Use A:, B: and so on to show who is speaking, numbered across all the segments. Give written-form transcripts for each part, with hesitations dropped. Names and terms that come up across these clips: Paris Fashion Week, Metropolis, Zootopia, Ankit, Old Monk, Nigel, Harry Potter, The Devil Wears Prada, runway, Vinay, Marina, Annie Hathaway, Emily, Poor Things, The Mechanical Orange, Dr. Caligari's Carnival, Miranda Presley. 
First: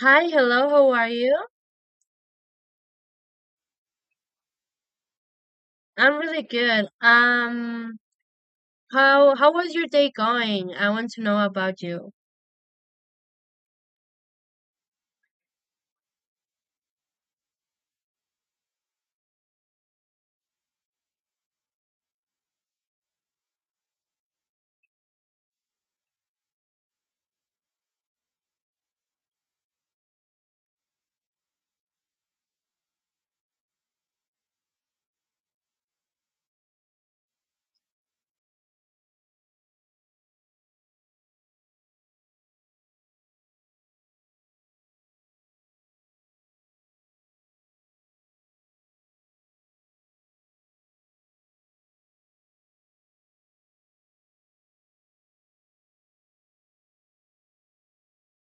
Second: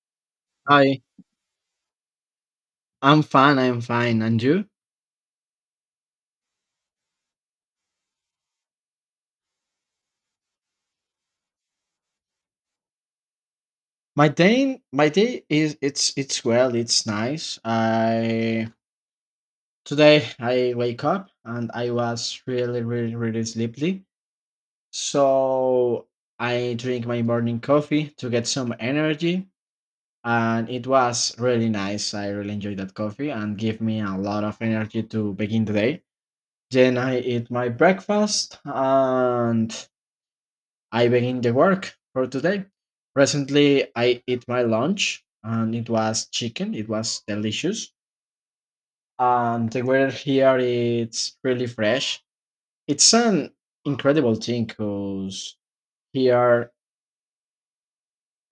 A: Hi, hello, how
B: Hi,
A: are you?
B: I'm fine. I'm fine. And you?
A: I'm really good. How was your day going? I want to know about you.
B: My day is it's well, it's nice. I today I wake up and I was really really really sleepy. So I drink my morning coffee to get some energy, and it was really nice. I really enjoyed that coffee and gave me a lot of energy to begin the day. Then I eat my breakfast and I begin the work for today. Recently, I eat my lunch and it was chicken. It was delicious. And the weather here it's really fresh. It's an incredible thing because here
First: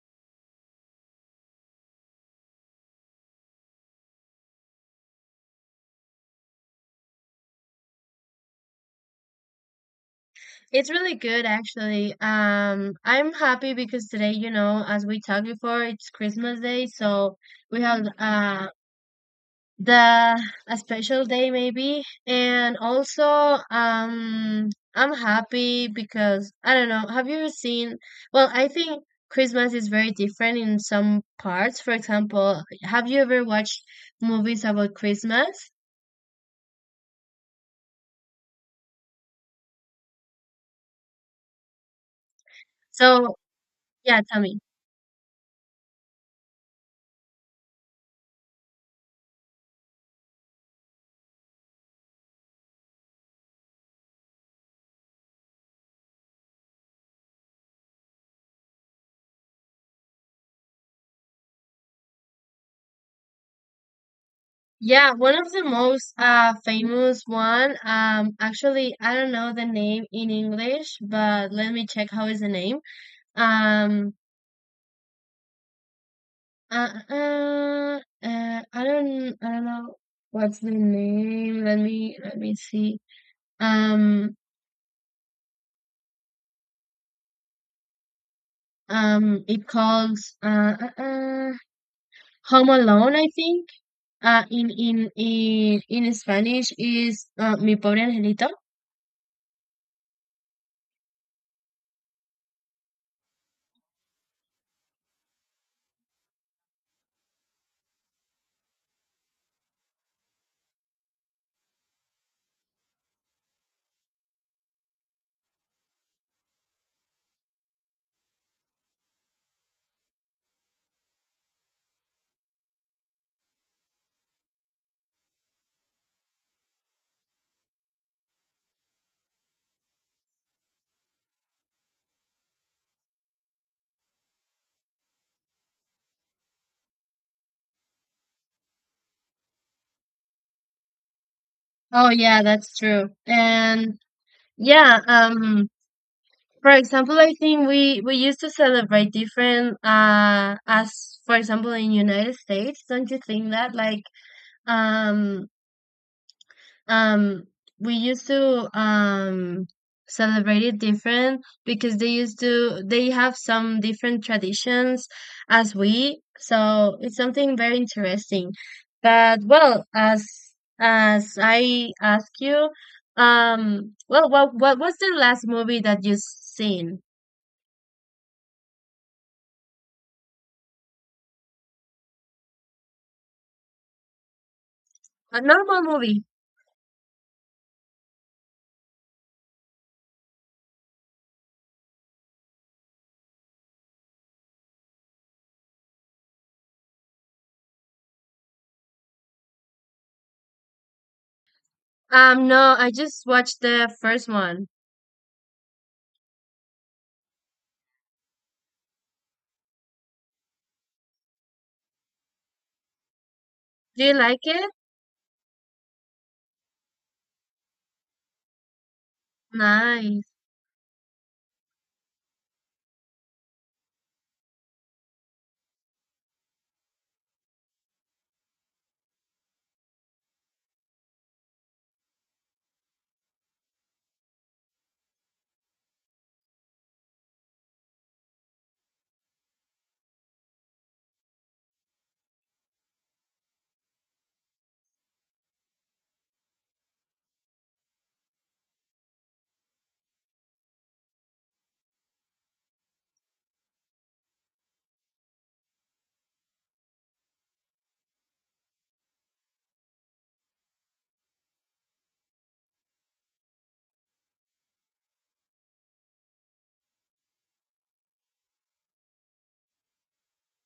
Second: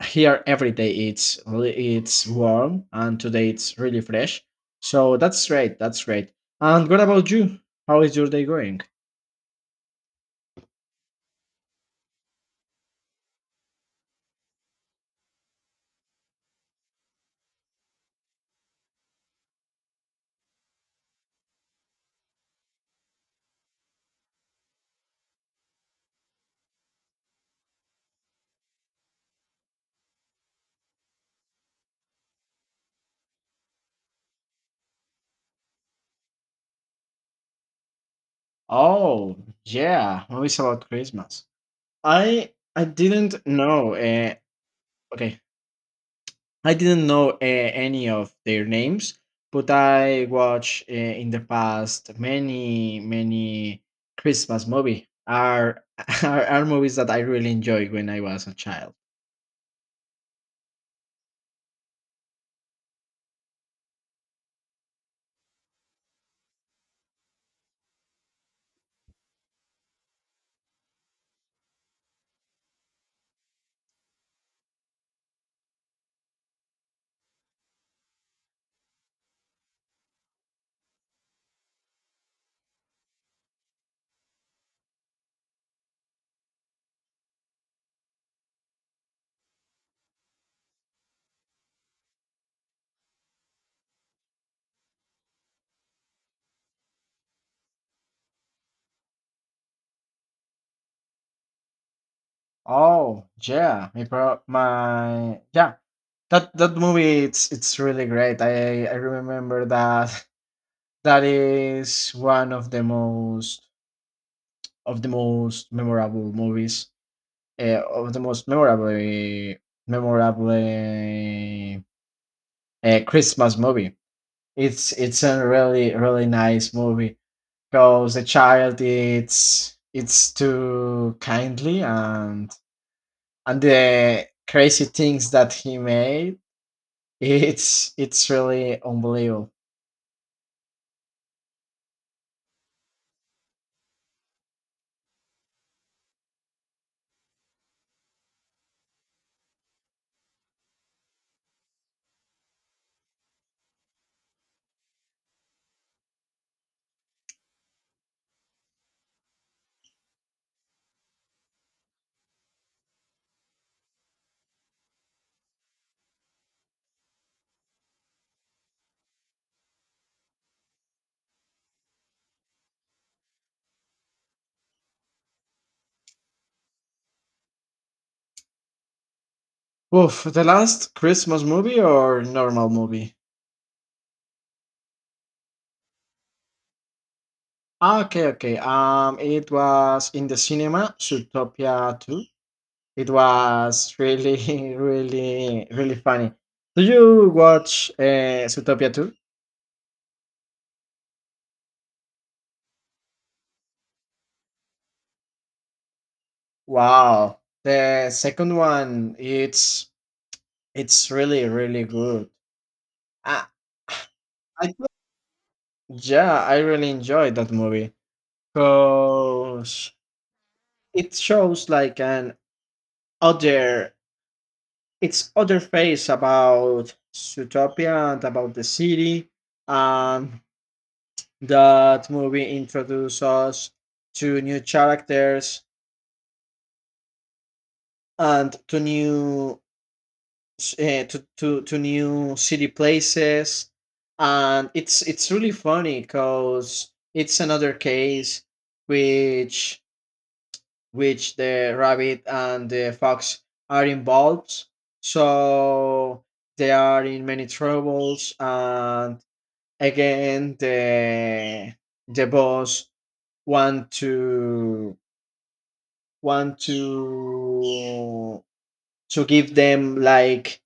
B: here every day it's warm and today it's really fresh. So that's great. That's great. And what about you? How is your day going?
A: It's really good actually. I'm happy because today, you know, as we talked before, it's Christmas Day, so we have the a special day maybe, and also I'm happy because I don't know, have you seen, well, I think Christmas is very different in some parts. For example, have you ever watched movies about Christmas?
B: Oh yeah, movies about Christmas. I
A: So
B: didn't know.
A: yeah,
B: Uh,
A: tell me.
B: okay, I didn't know any of their names, but I watched in the past many Christmas are movies that I really enjoyed when I was a child.
A: Yeah, one of the most famous one actually I don't know the name in English, but let me check how is the name. Um Uh, uh, uh, I don't, I don't know what's the name. Let me see. Um, it calls Home Alone, I think. In Spanish is Mi Pobre Angelito.
B: Oh yeah, my pro- my yeah that movie it's really great. I remember that. That is one of the most memorable movies of the most memorable memorable a Christmas movie. It's a really really nice movie because the child it's too kindly and the crazy things that he made it's really unbelievable.
A: Oh yeah, that's true. And yeah, for example, I think we used to celebrate different, as for example in United States. Don't you think that like um Um, we used to celebrate it different because they used to they have some different traditions as we, so it's something very interesting. But well, as I ask you, well, what was the last movie that you seen?
B: Oof, the last Christmas movie or normal movie?
A: A normal movie.
B: Okay, okay. It was in the cinema, Zootopia 2. It was really, really, really funny. Do you watch Zootopia 2?
A: No, I just watched the first one.
B: Wow, the second one, it's really really good. I,
A: Do you like
B: I
A: it?
B: thought- yeah, I really enjoyed that movie because
A: Nice.
B: it shows like other, it's other face about Zootopia and about the city, and that movie introduces us to new characters and Uh, to new city places, and it's really funny because it's another case which which the rabbit and the fox are involved, so they are in many troubles, and again the boss want to want to give them like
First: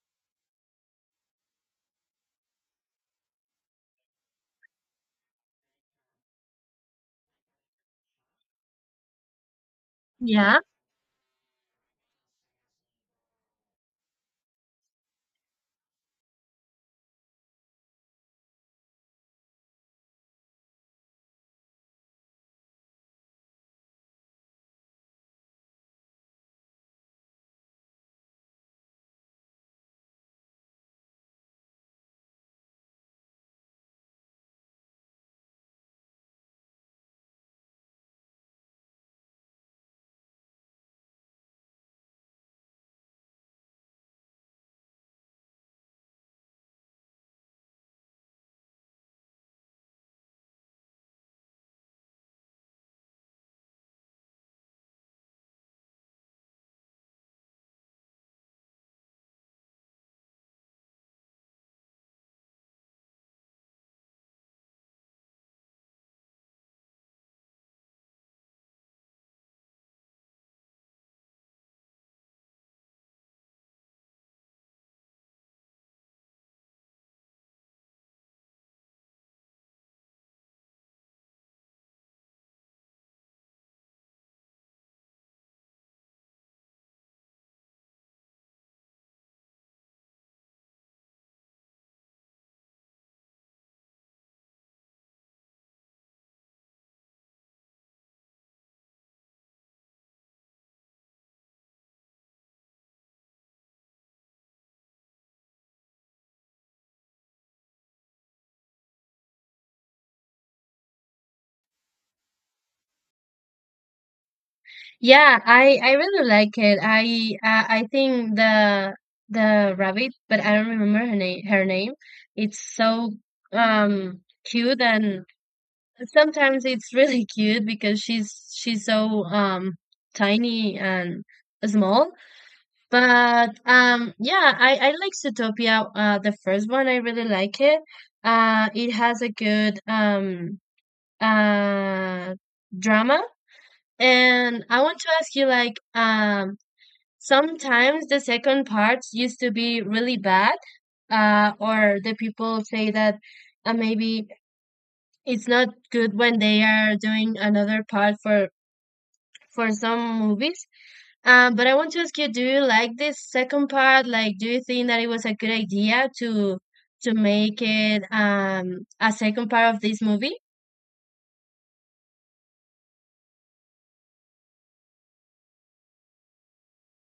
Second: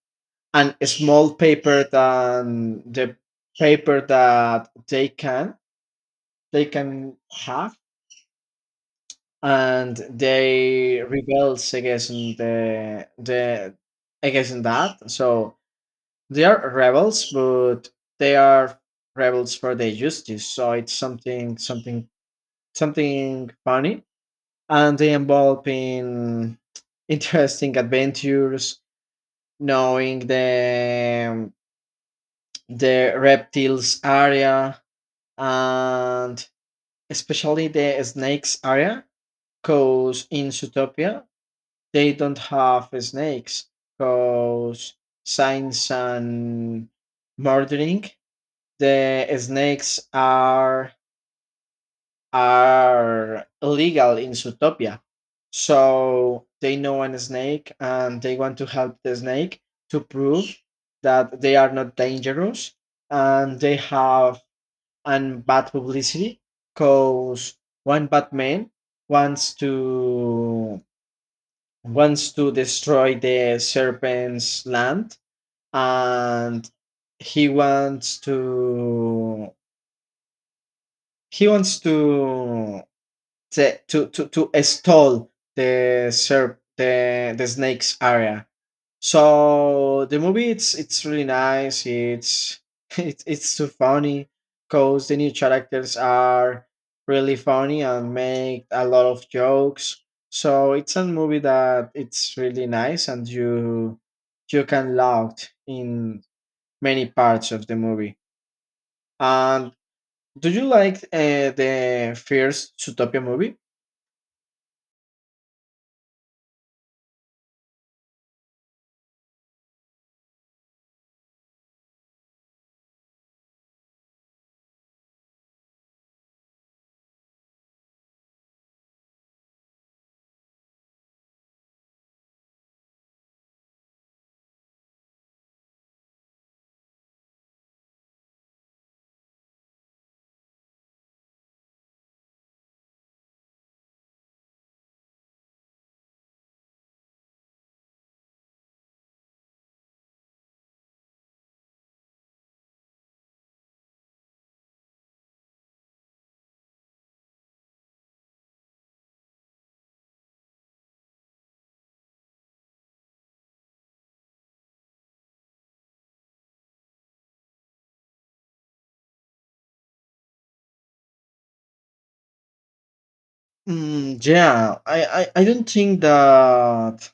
B: and a small paper than the paper that they can have, and
A: Yeah.
B: they rebels against the against that, so they are rebels, but they are rebels for the justice, so it's something funny, and they involve in interesting adventures, knowing the reptiles area, and especially the snakes area, because in Zootopia they don't have snakes because science and murdering the snakes are illegal in Zootopia, so they know an snake and they want to help the snake to prove that they are not dangerous, and they have and bad publicity because one bad man wants to wants to destroy the serpent's land, and he wants to he wants to stall the snake's area. So the movie it's really nice. It's it's too funny because the new characters are really funny and make a lot of jokes. So it's a movie that it's really nice and you can laugh in many parts of the movie. And do you like the first Zootopia movie?
A: Yeah, I really like it. I think the rabbit, but I don't remember her name. It's so cute, and sometimes it's really cute because she's so tiny and small. But yeah, I like Zootopia. The first one I really like it. It has a good uh drama, and I want to ask you like sometimes the second parts used to be really bad, or the people say that maybe it's not good when they are doing another part for some movies. But I want to ask you, do you like this second part? Like, do you think that it was a good idea to make it a second part of this movie?
B: Mm, yeah, I don't think that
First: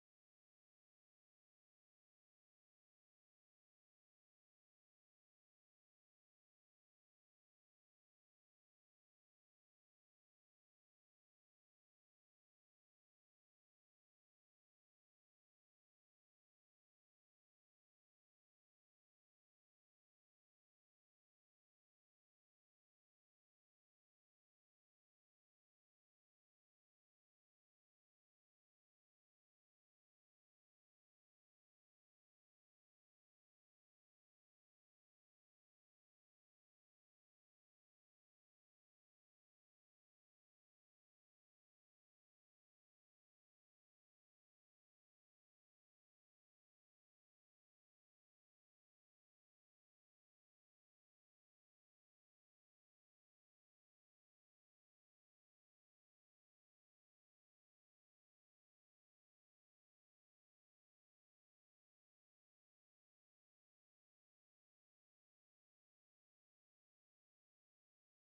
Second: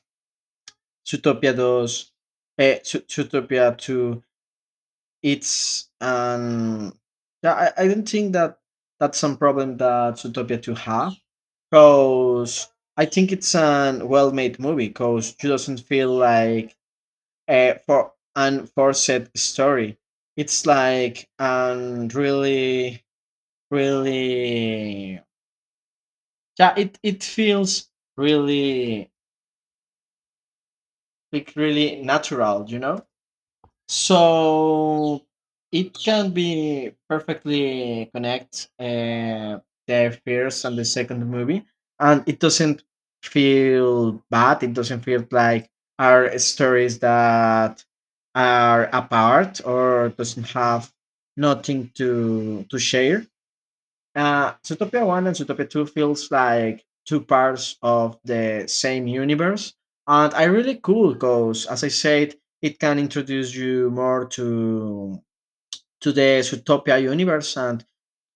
B: Zootopia 2, eh, Zoo Zootopia 2, it's um, yeah, I don't think that that's some problem that Zootopia 2 have, because I think it's an well-made movie, because it doesn't feel like a for an forced story. It's like an really, really, yeah, it feels really, like really natural, you know? So it can be perfectly connect the first and the second movie, and it doesn't feel bad. It doesn't feel like are stories that are apart or doesn't have nothing to share. Uh, Zootopia 1 and Zootopia 2 feels like two parts of the same universe. And I really cool because, as I said, it can introduce you more to the Zootopia universe, and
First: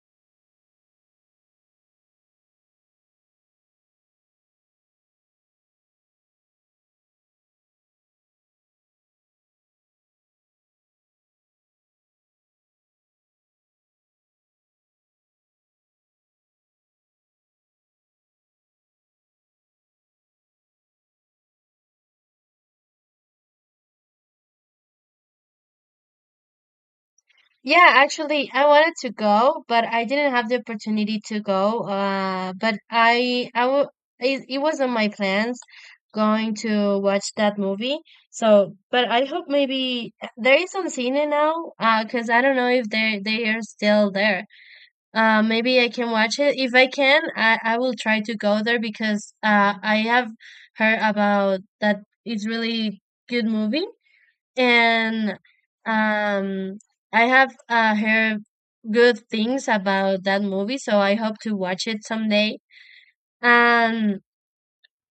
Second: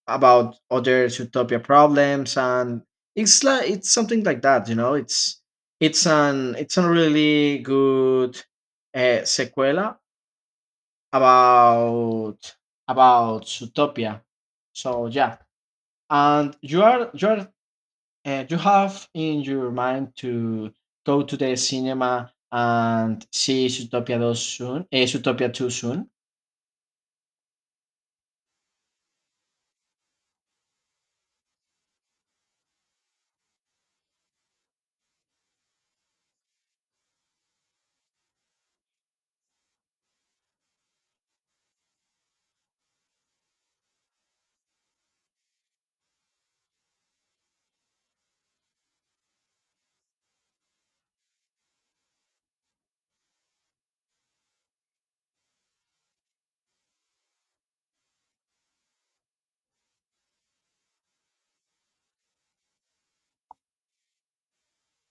B: about other Zootopia problems. And it's like it's something like that. It's a really good sequela about about Zootopia. So yeah, and you have in your mind to go to the cinema and see Zootopia 2 soon, Zootopia 2 soon.
A: Yeah, actually, I wanted to go, but I didn't have the opportunity to go. But I w it, it was on my plans going to watch that movie. So, but I hope maybe there is on Cine now, 'cause I don't know if they are still there. Maybe I can watch it. If I can, I will try to go there because I have heard about that it's really good movie, and um, I have heard good things about that movie, so I hope to watch it someday. And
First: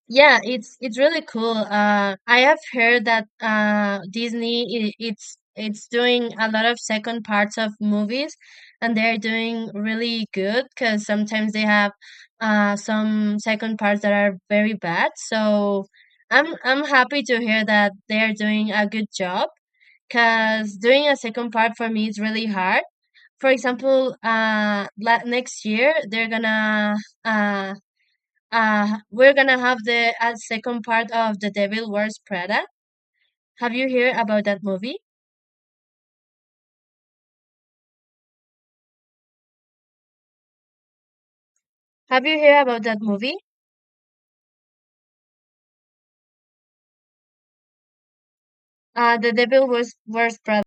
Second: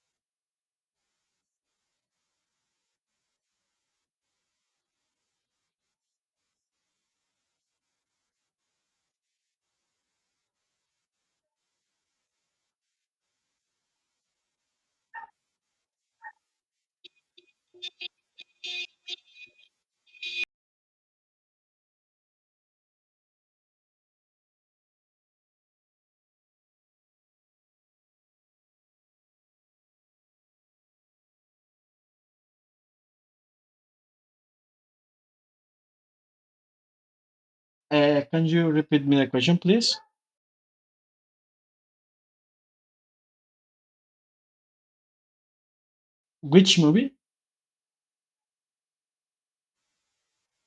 A: yeah, it's really cool. I have heard that Disney I it's doing a lot of second parts of movies, and they're doing really good because sometimes they have some second parts that are very bad. So I'm happy to hear that they're doing a good job, because doing a second part for me is really hard. For example, next year they're gonna uh, we're gonna have the second part of The Devil Wears Prada. Have you heard about that movie?
B: Can you repeat me the question, please?
A: Have you heard about that movie?
B: Which movie?
A: The Devil Wears Prada.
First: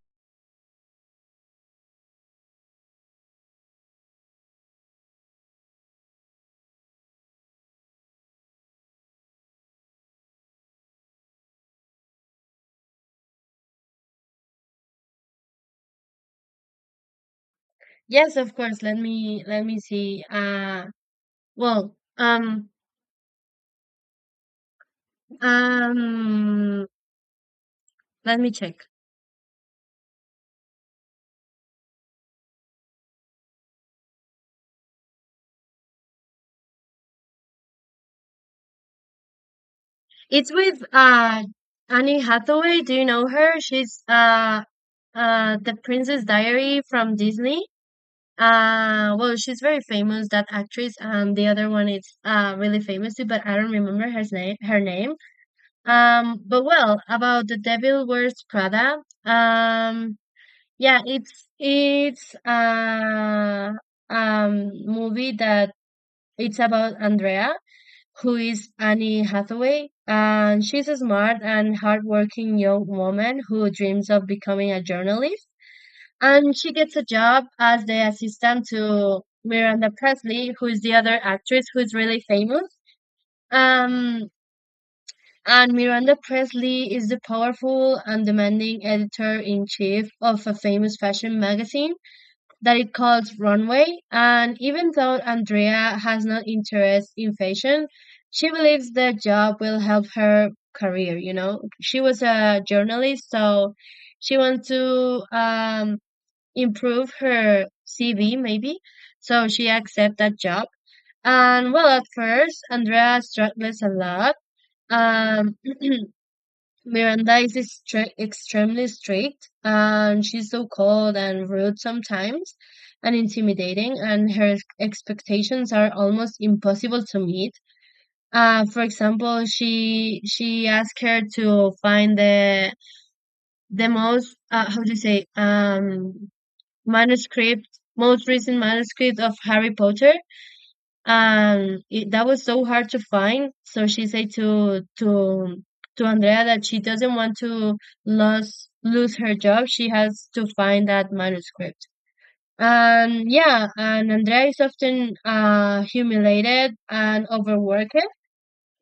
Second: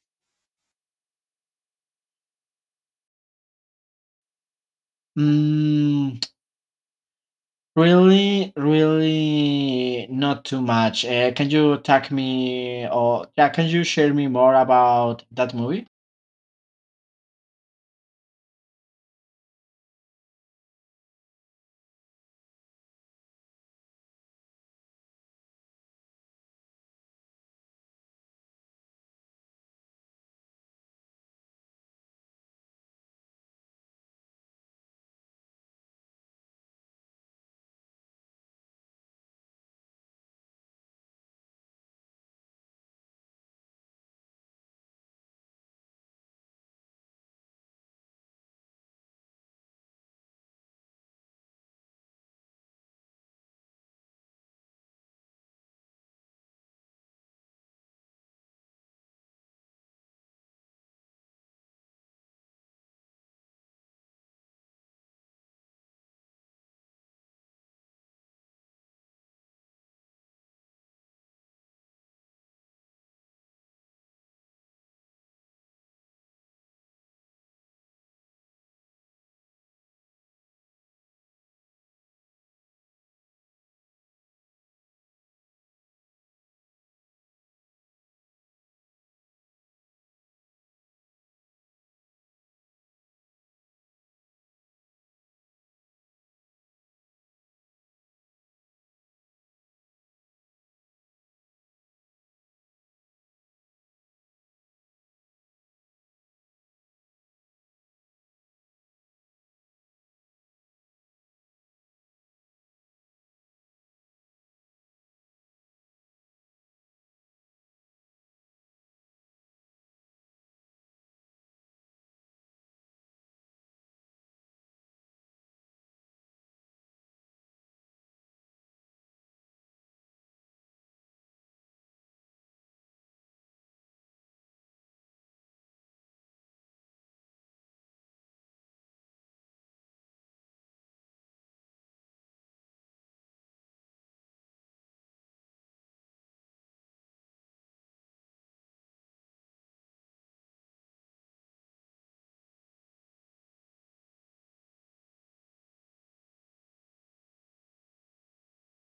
B: Mm, really, really not too much. Can you tag me, or yeah, can you share me more about that movie?
A: Yes, of course. Let me see. Well, um, um, let me check. It's with Annie Hathaway. Do you know her? She's the Princess Diary from Disney. Well, she's very famous that actress, and the other one is really famous too, but I don't remember her name. But well, about The Devil Wears Prada. Yeah, it's movie that it's about Andrea, who is Annie Hathaway. And she's a smart and hardworking young woman who dreams of becoming a journalist. And she gets a job as the assistant to Miranda Presley, who is the other actress who's really famous. Um, and Miranda Presley is the powerful and demanding editor in chief of a famous fashion magazine that it calls runway. And even though Andrea has no interest in fashion, she believes the job will help her career. You know, she was a journalist, so she wants to improve her CV, maybe. So she accepts that job. And well, at first, Andrea struggles a lot. Um, Miranda is extremely strict, and she's so cold and rude sometimes, and intimidating, and her expectations are almost impossible to meet. For example, she asked her to find the most how do you say, manuscript, most recent manuscript of Harry Potter, and that was so hard to find. So she said to Andrea that she doesn't want to lose her job. She has to find that manuscript. And yeah, and Andrea is often humiliated and overworked,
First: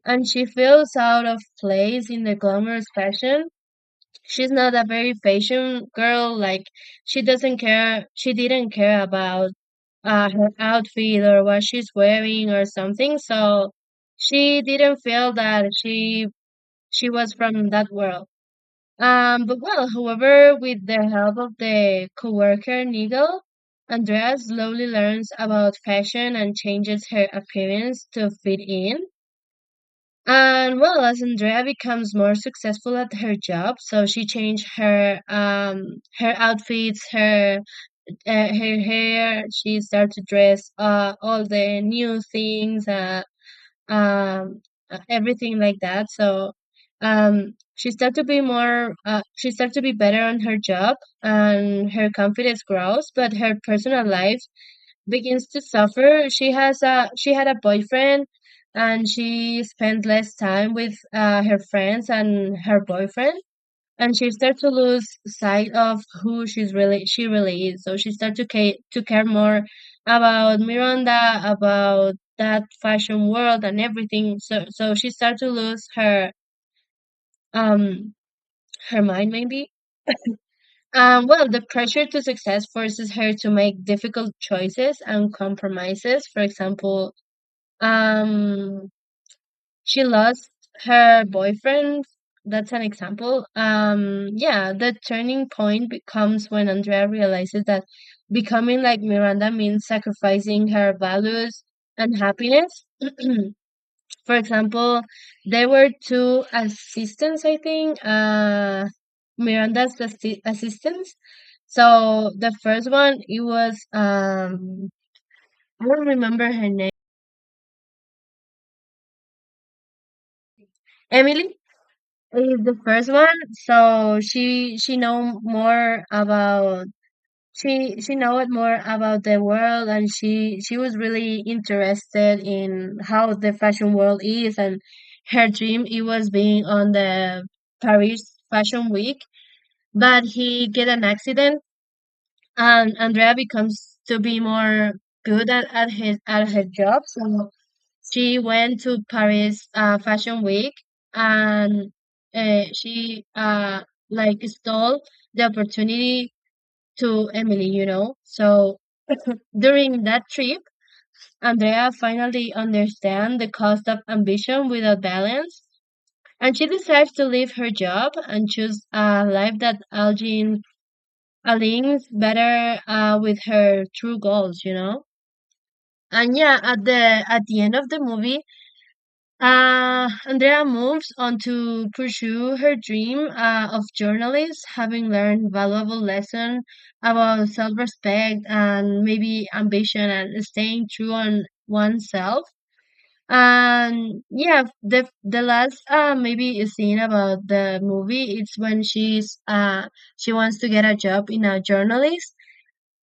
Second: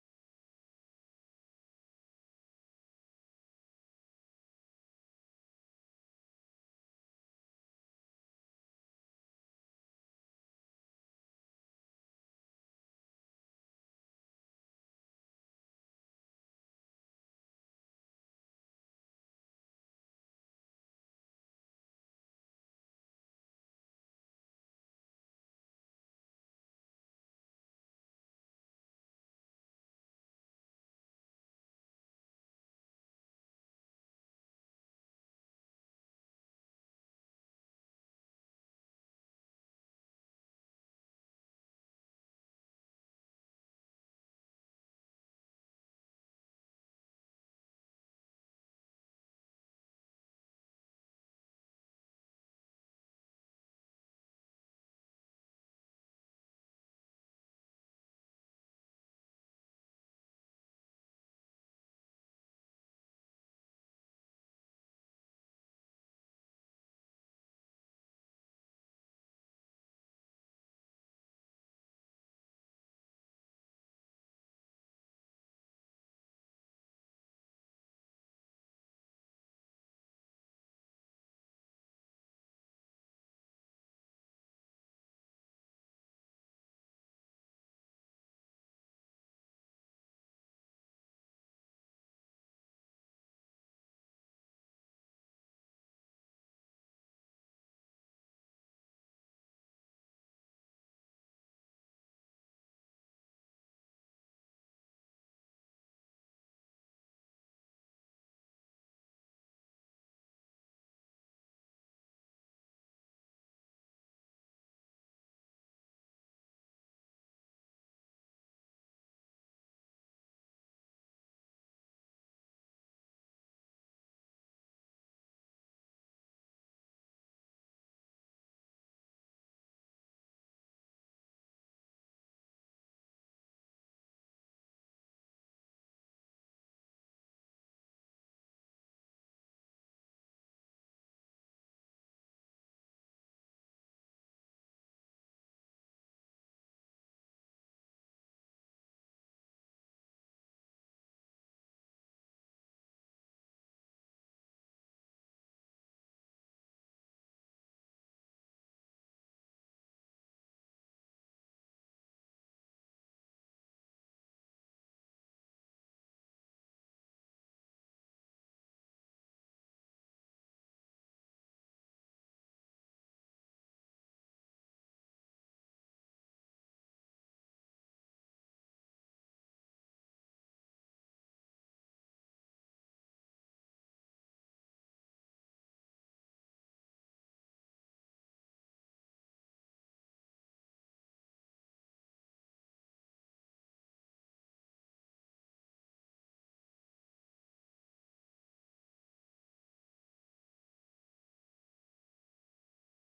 A: and she feels out of place in the glamorous fashion. She's not a very fashion girl. Like, she doesn't care. She didn't care about her outfit or what she's wearing or something. So she didn't feel that she was from that world. But well, however, with the help of the coworker Nigel, Andrea slowly learns about fashion and changes her appearance to fit in. And well, as Andrea becomes more successful at her job, so she changed her her outfits, her her hair. She started to dress all the new things, um, everything like that. So she started to be she started to be better on her job, and her confidence grows, but her personal life begins to suffer. She had a boyfriend, and she spent less time with her friends and her boyfriend, and she starts to lose sight of who she really is. So she starts to care more about Miranda, about that fashion world and everything. So she starts to lose her um her mind maybe. Well, the pressure to success forces her to make difficult choices and compromises. For example, um, she lost her boyfriend. That's an example. Yeah, the turning comes when Andrea realizes that becoming like Miranda means sacrificing her values and happiness. For example, there were two assistants, I think, Miranda's assistants. So the first one, it was, I don't remember her name, Emily. Is the first one, so she know more about, she know it more about the world, and she was really interested in how the fashion world is, and her dream it was being on the Paris Fashion Week, but he get an accident, and Andrea becomes to be more good at his at her job. So she went to Paris Fashion Week, and she like stole the opportunity to Emily, you know. So during that trip, Andrea finally understands the cost of ambition without balance, and she decides to leave her job and choose a life that Algin aligns better with her true goals, you know. And yeah, at the end of the movie, Andrea moves on to pursue her dream of journalist, having learned valuable lesson about self-respect and maybe ambition and staying true on oneself. And yeah, the last maybe scene about the movie it's when she's she wants to get a job in a journalist,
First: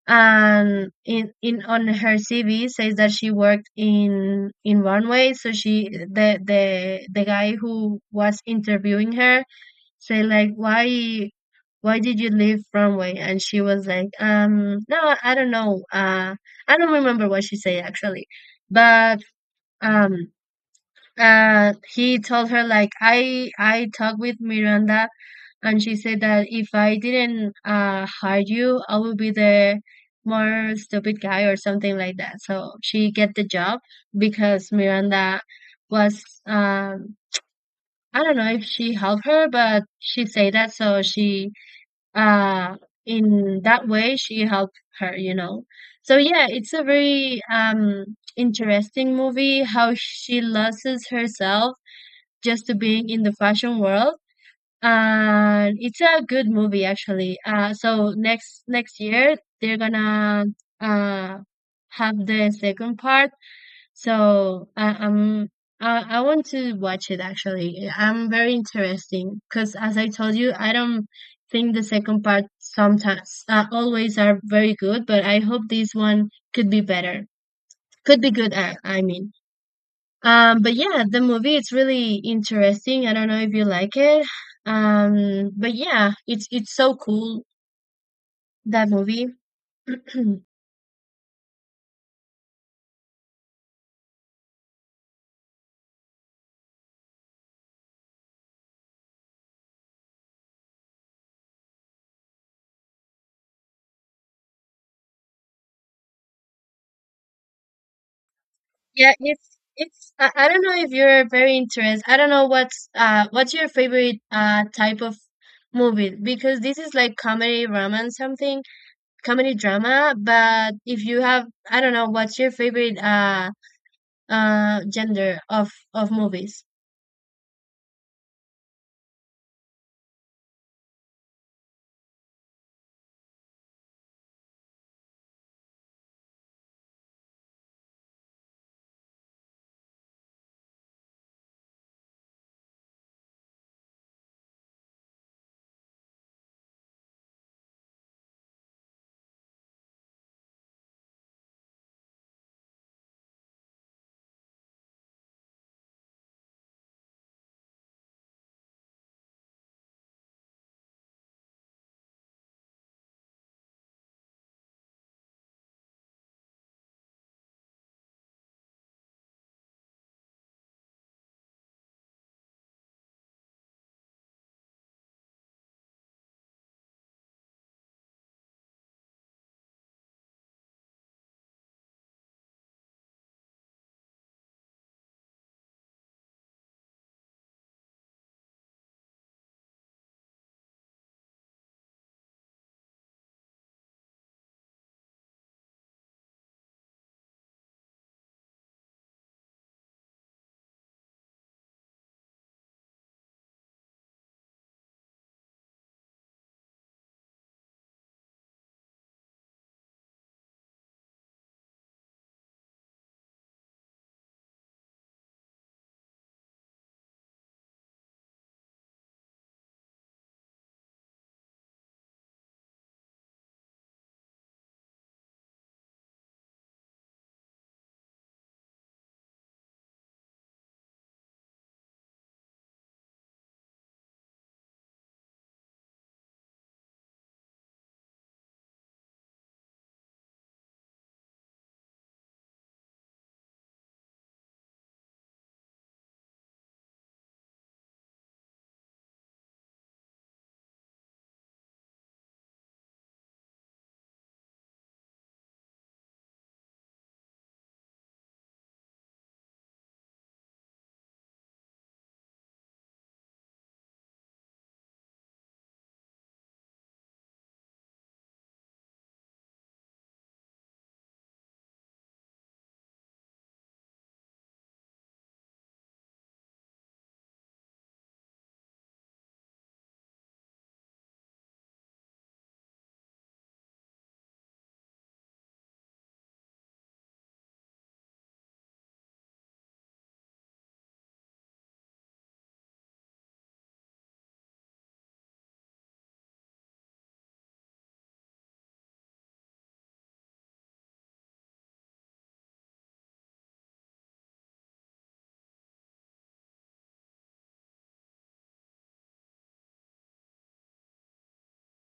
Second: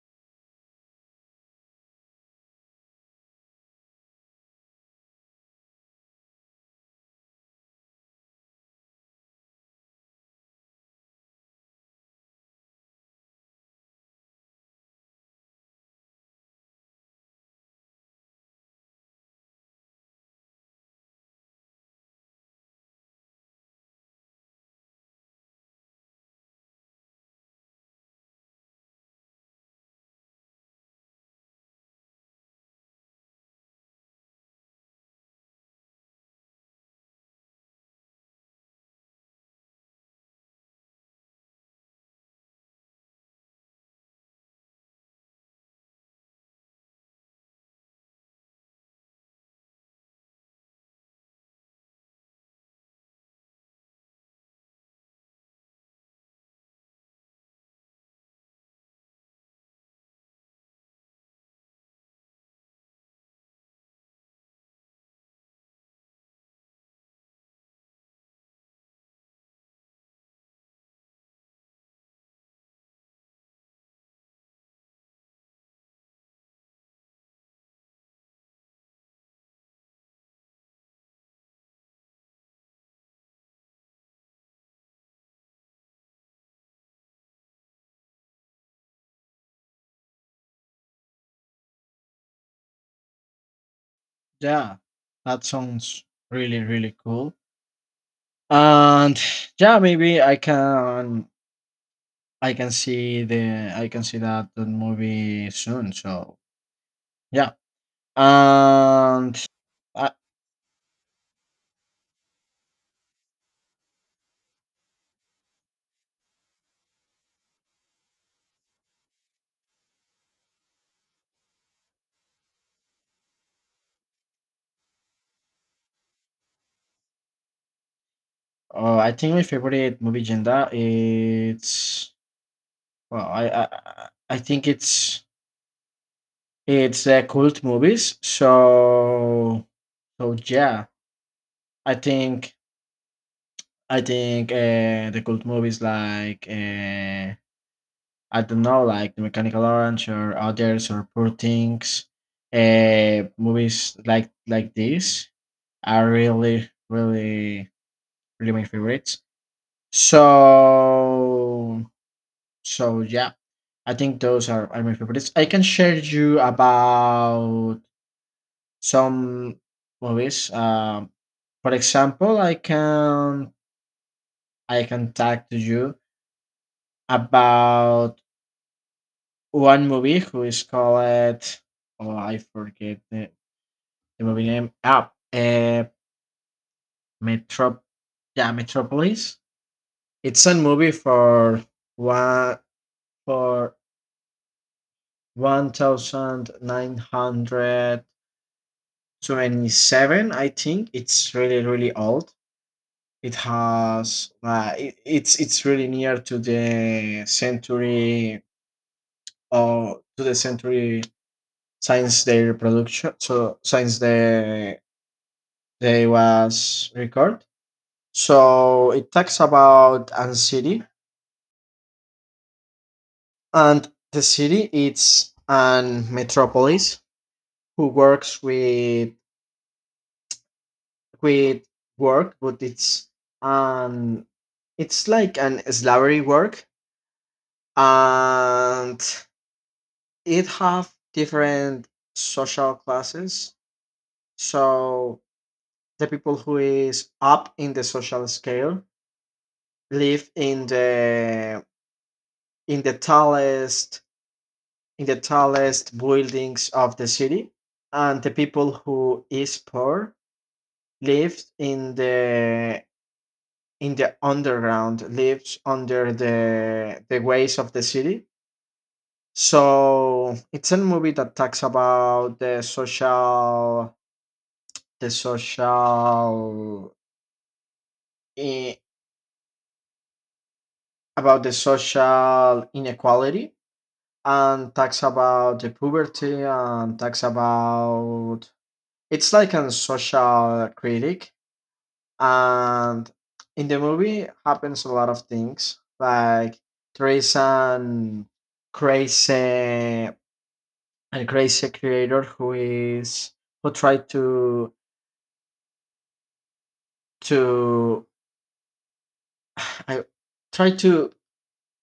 A: and in on her CV says that she worked in runway. So she the guy who was interviewing her said like, why did you leave runway? And she was like, no, I don't know. I don't remember what she said actually, but um. He told her like, I talked with Miranda, and she said that if I didn't hire you, I would be the more stupid guy or something like that. So she get the job because Miranda was I don't know if she helped her, but she said that, so she uh, in that way she helped her, you know. So yeah, it's a very interesting movie how she loses herself just to being in the fashion world, and it's a good movie actually. So next year they're gonna uh have the second part. So I want to watch it actually. I'm very interesting because as I told you, I don't think the second part sometimes always are very good, but I hope this one could be better. Could be good. I mean. But yeah, the movie it's really interesting. I don't know if you like it. But yeah, it's so cool that movie.
B: Yeah, that sounds really, really cool. And yeah, maybe I can see that movie soon. So yeah,
A: Yeah,
B: and I,
A: it's I don't know if you're very interested. I don't know what's your favorite type of movie, because this is like comedy romance something, comedy drama, but if you have, I don't know what's your favorite gender of movies.
B: I think my favorite movie genre it's, well, I think it's cult movies. So yeah, I think I think the cult movies like I don't know, like The Mechanical Orange or others or Poor Things, movies like this are really, really, really my favorites. So, so, yeah, I think those are my favorites. I can share you about some movies. For example, I can talk to you about one movie who is called, oh, I forget the movie name. Metro, yeah, Metropolis. It's a movie for one for 1927. I think it's really really old. It has, it's really near to the century, or to the century since their production, so since they was record. So it talks about an city, and the city it's an metropolis who works with quit work, but um it's like an slavery work, and it have different social classes. So the people who is up in the social scale live in the tallest in the tallest buildings of the city, and the people who is poor live in the underground, lives under the ways of the city. So it's a movie that talks about the social, eh, about the social inequality, and talks about the poverty, and talks about it's like a social critic, and in the movie happens a lot of things like there is an crazy a crazy creator who tried to I tried to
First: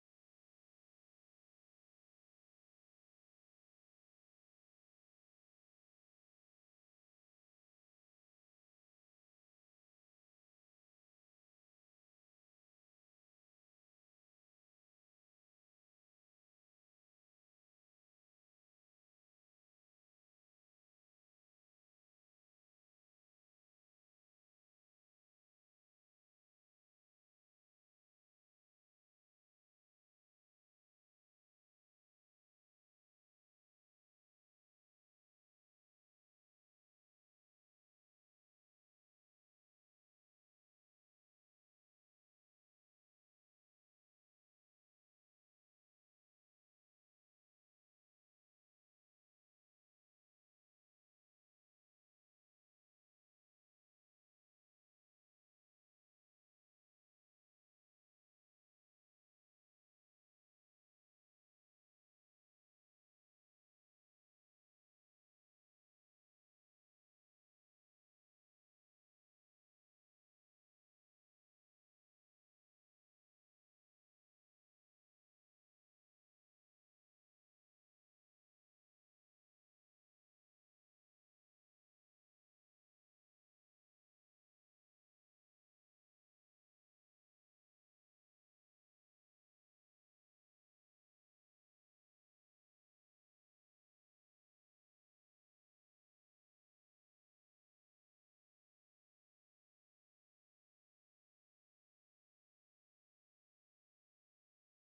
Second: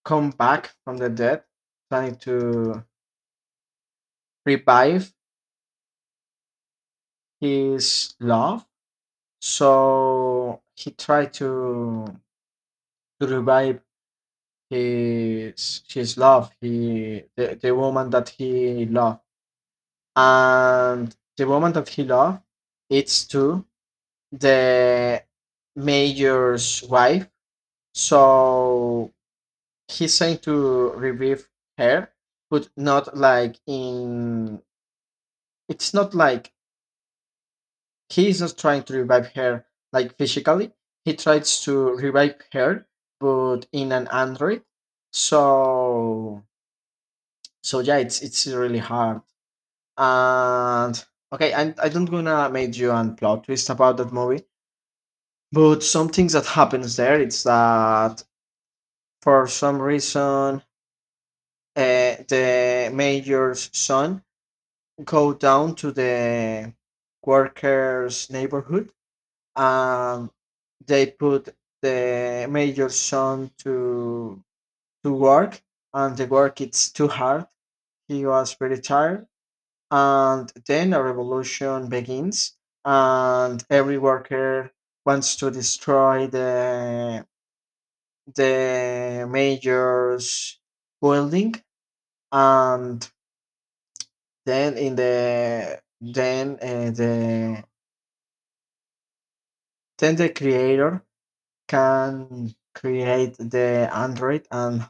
B: come back from the dead, trying to revive his love. So he tried to revive his love, the woman that he loved, and the woman that he loved it's to the major's wife. So he's saying to revive her, but not like in it's not like he's not trying to revive her like physically. He tries to revive her, but in an android. So so yeah, it's really hard. And okay, I don't gonna make you an plot twist about that movie. But some things that happens there it's that, for some reason, the mayor's son go down to the workers' neighborhood, and they put the mayor's son to work, and the work it's too hard. He was very tired, and then a revolution begins, and every worker wants to destroy the major's building, and then in the then uh, the then the creator can create the android, and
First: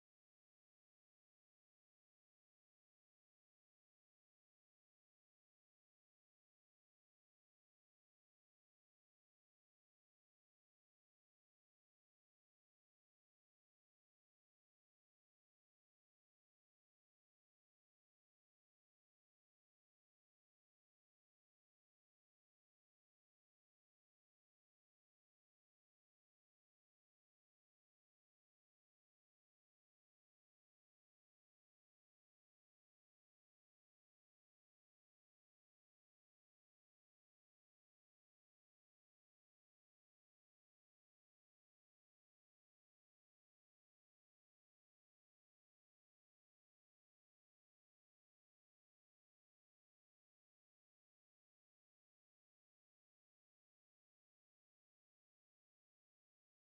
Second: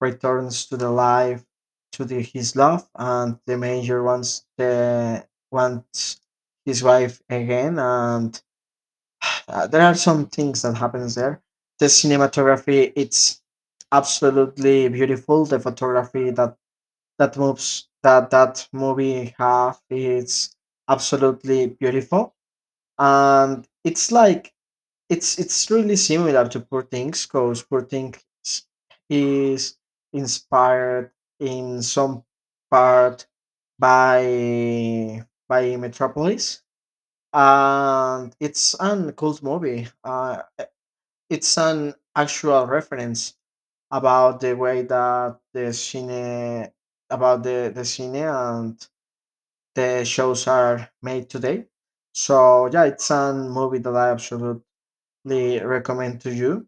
B: returns to the life, to his love, and the major wants his wife again. And there are some things that happens there. The cinematography, it's absolutely beautiful. The photography that that moves that that movie have is absolutely beautiful. And it's like it's really similar to poor things, because poor things is inspired in some part by by metropolis. And it's an cult movie. Uh, it's an actual reference about the way that the cine and the shows are made today. So yeah, it's a movie that I absolutely recommend to you,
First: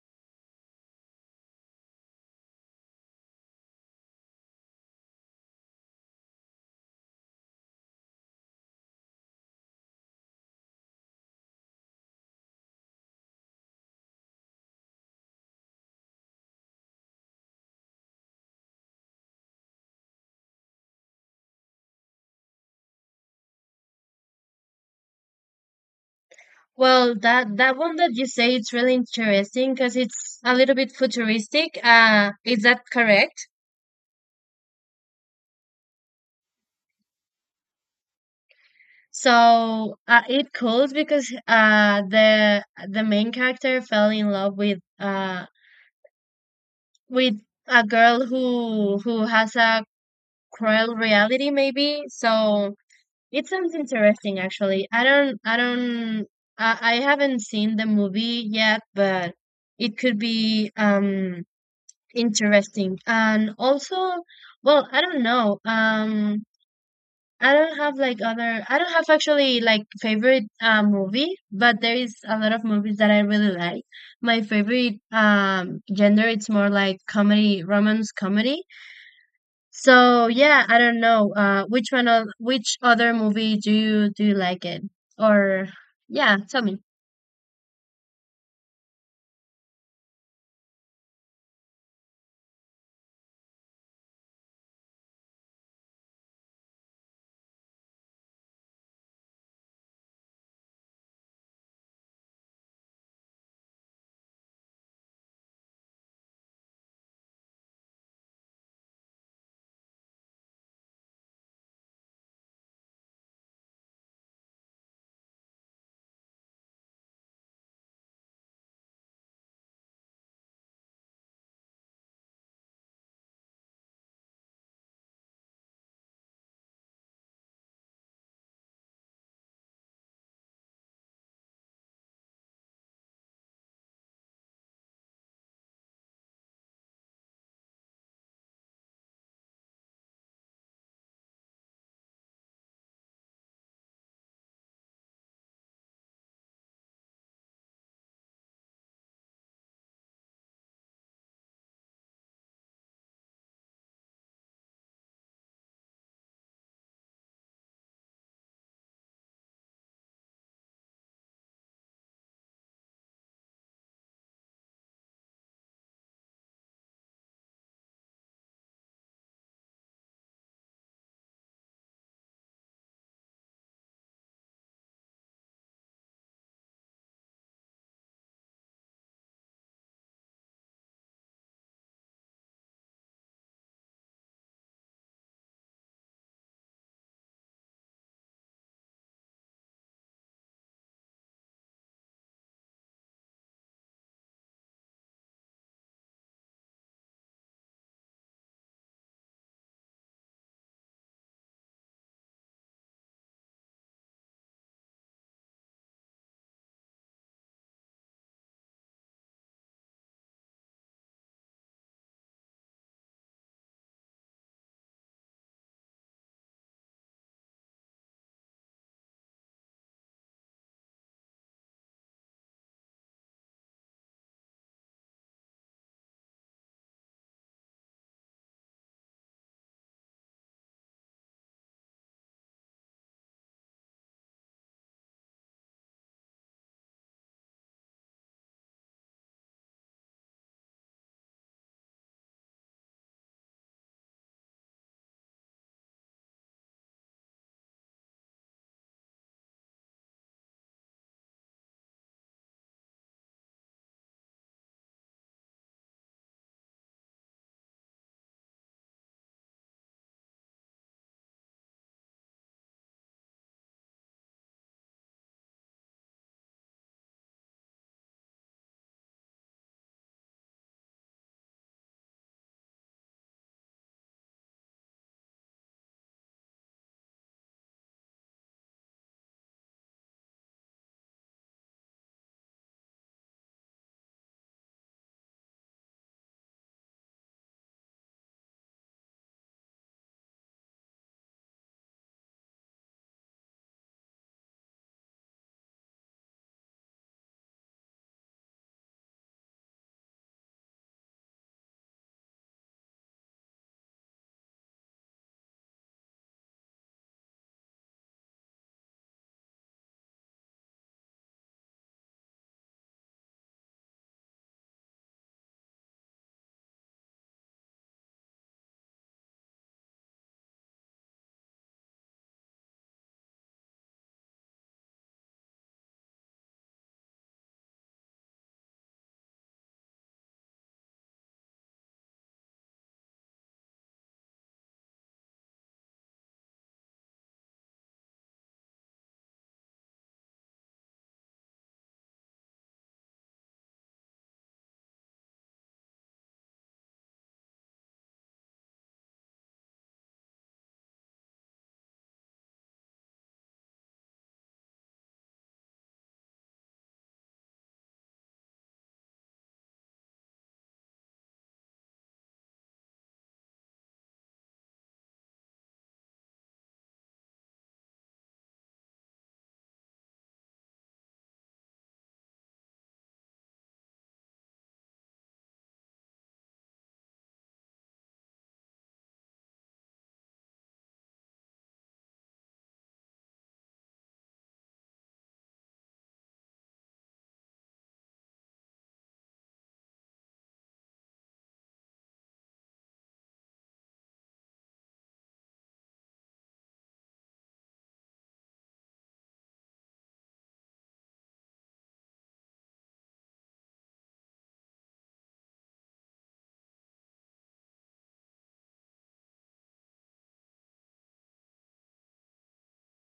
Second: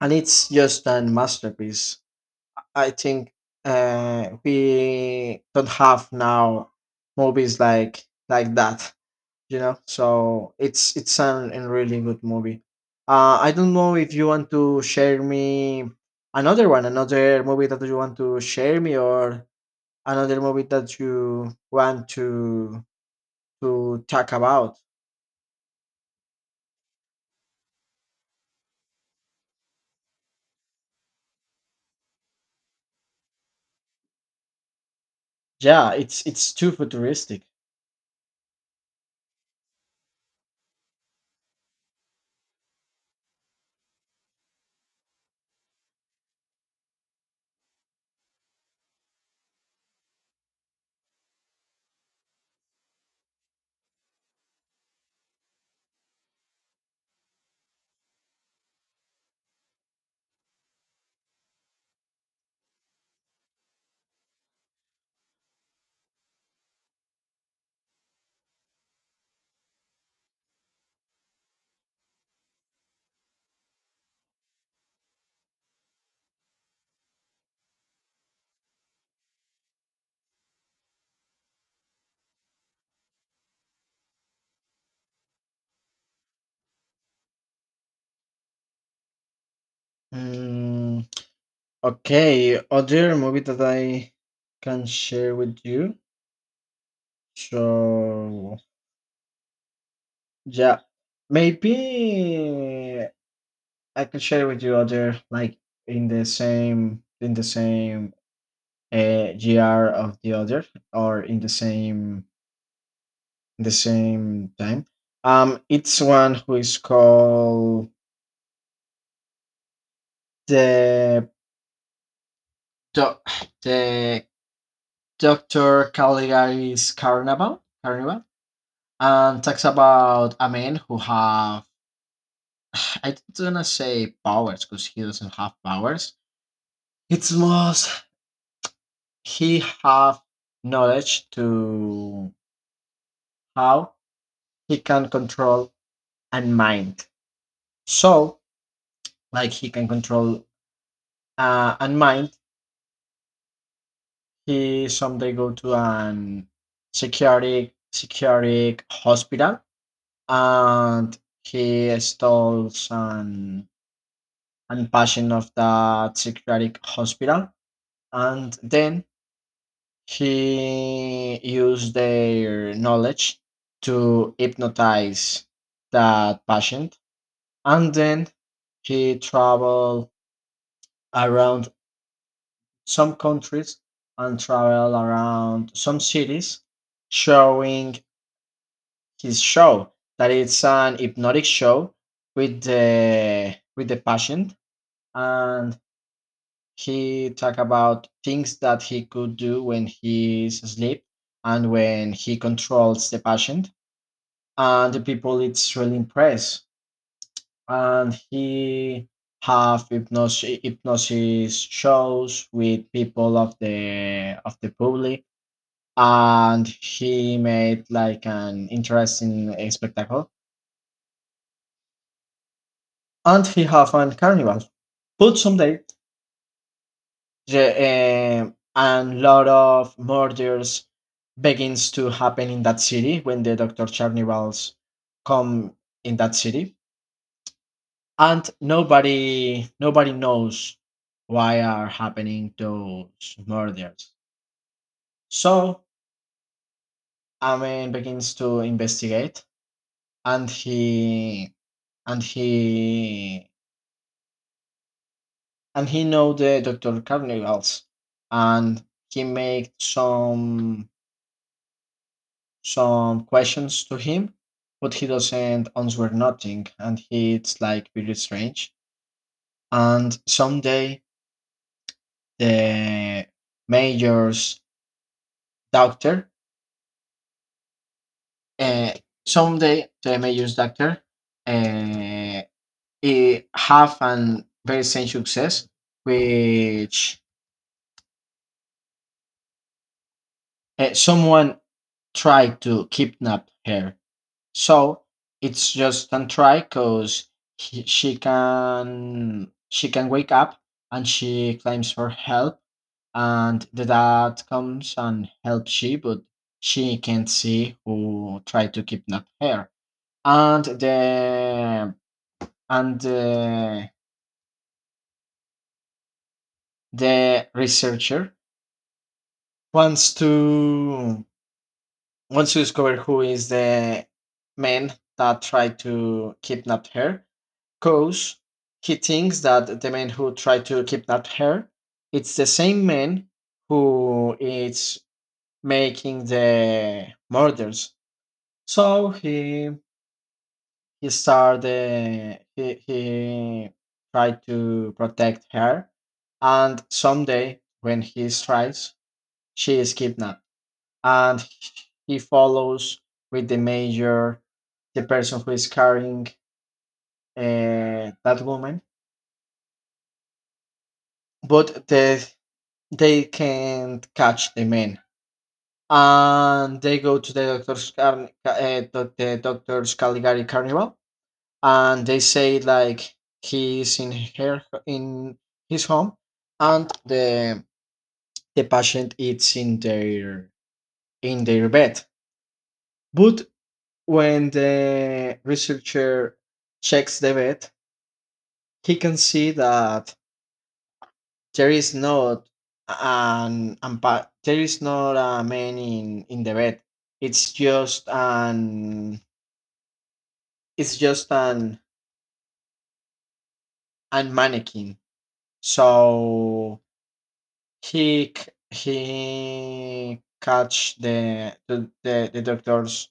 B: and it's just a masterpiece. I think we don't have now movies like that. So it's a really good movie. I don't know if you want to share me another one, another movie that you want to share me, or another movie that you want to talk about.
A: Well, that that one that you say it's really interesting because it's a little bit futuristic. Is that correct?
B: Yeah, it's too futuristic.
A: So it calls because the main character fell in love with a girl who has a cruel reality maybe. So it sounds interesting actually. I don't I don't I haven't seen the movie yet, but it could be interesting. And also, well, I don't know. I don't have actually like favorite movie, but there is a lot of movies that I really like. My favorite gender, it's more like comedy, romance comedy. So yeah, I don't know. Which one of which other movie do you like it? Or yeah, tell me.
B: Mm, okay, other movie that I can share with you. So yeah, maybe I can share with you other, like, in the same gr of the other, or in the same time. It's one who is called the the, the Dr. Caligari's Carnival, and talks about a man who have I don't wanna say powers because he doesn't have powers. It's most he have knowledge to how he can control and mind. So, like, he can control and mind. He someday go to an security hospital, and he stole some and patient of the psychiatric hospital. And then he used their knowledge to hypnotize that patient. And then he traveled around some countries, and traveled around some cities, showing his show that it's an hypnotic show with the patient. And he talked about things that he could do when he's asleep, and when he controls the patient. And the people it's really impressed. And he have hypnosis shows with people of the public, and he made like an interesting spectacle, and he have a carnival. But someday, yeah, and lot of murders begins to happen in that city when the Doctor Charnivals come in that city, and nobody knows why are happening those murders. So Amen begins to investigate, and he and he and he know the Doctor Carnivals, and he make some questions to him, but he doesn't answer nothing, and it's like very strange. And the mayor's doctor, uh, someday the mayor's doctor, uh, he have an very strange success, which someone tried to kidnap her. So it's just a try because she can wake up, and she claims for help, and the dad comes and helps she, but she can't see who tried to kidnap her, and and the, the researcher wants to wants to discover who is the man that tried to kidnap her. Cause he thinks that the man who tried to kidnap her, it's the same man who is making the murders. So he started he tried to protect her, and someday when he tries, she is kidnapped, and he follows with the major, the person who is carrying that woman. But they can't catch the men, and they go to the doctor's caligari carnival, and they say like he's in his home, and the patient is in their bed, but when the researcher checks the bed, he can see that there is not an, ampa there is not a man in the bed. It's just an it's just an mannequin. So he catch the the, the, the doctor's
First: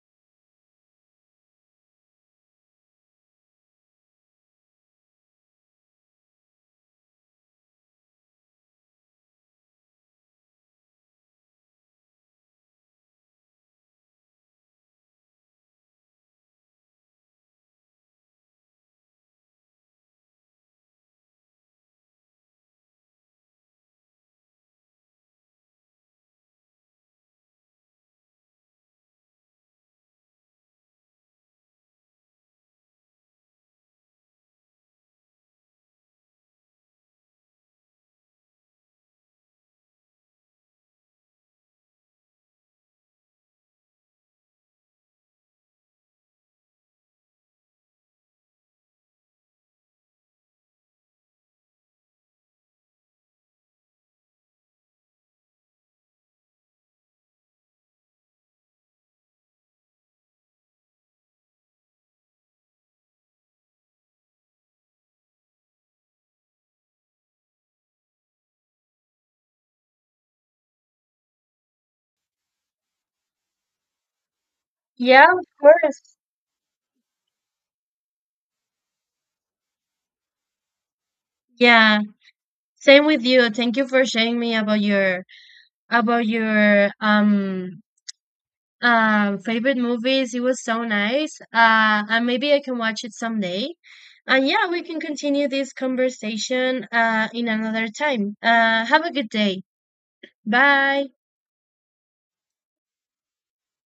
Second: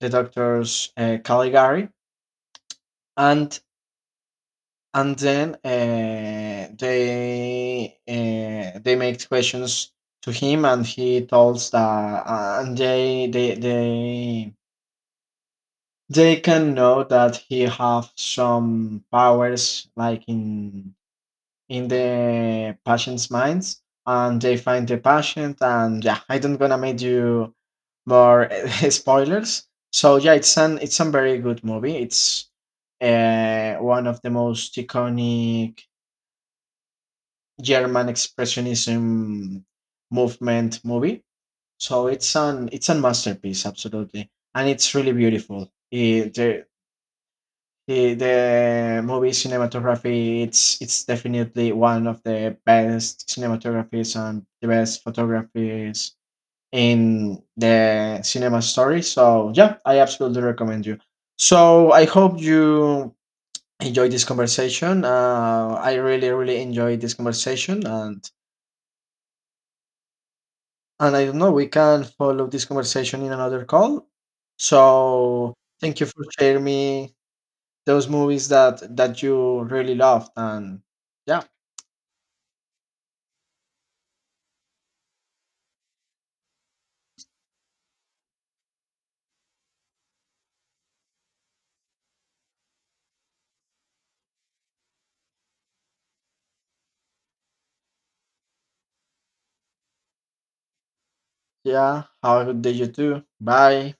B: the doctor's Caligari, and and then they make questions to him, and he tells that and they can know that he have some powers like in the patient's minds, and they find the patient. And yeah, I don't gonna make you more spoilers. So yeah, it's a very good movie. It's one of the most iconic German expressionism movement movie. So it's a masterpiece absolutely, and it's really beautiful. It, The the movie cinematography, it's definitely one of the best cinematographies and the best photographies in the cinema story. So yeah, I absolutely recommend you. So I hope you enjoyed this conversation. I really really enjoyed this conversation, and I don't know we can follow this conversation in another call.
A: Yeah, of
B: So thank you
A: course.
B: for sharing me those movies that you really loved. And yeah,
A: Yeah, same with you. Thank you for sharing me about your about your um favorite movies. It was so nice. And maybe I can watch it someday. And yeah, we can continue this conversation in another time. Have a good day. Bye.
B: yeah, how did you do? Bye.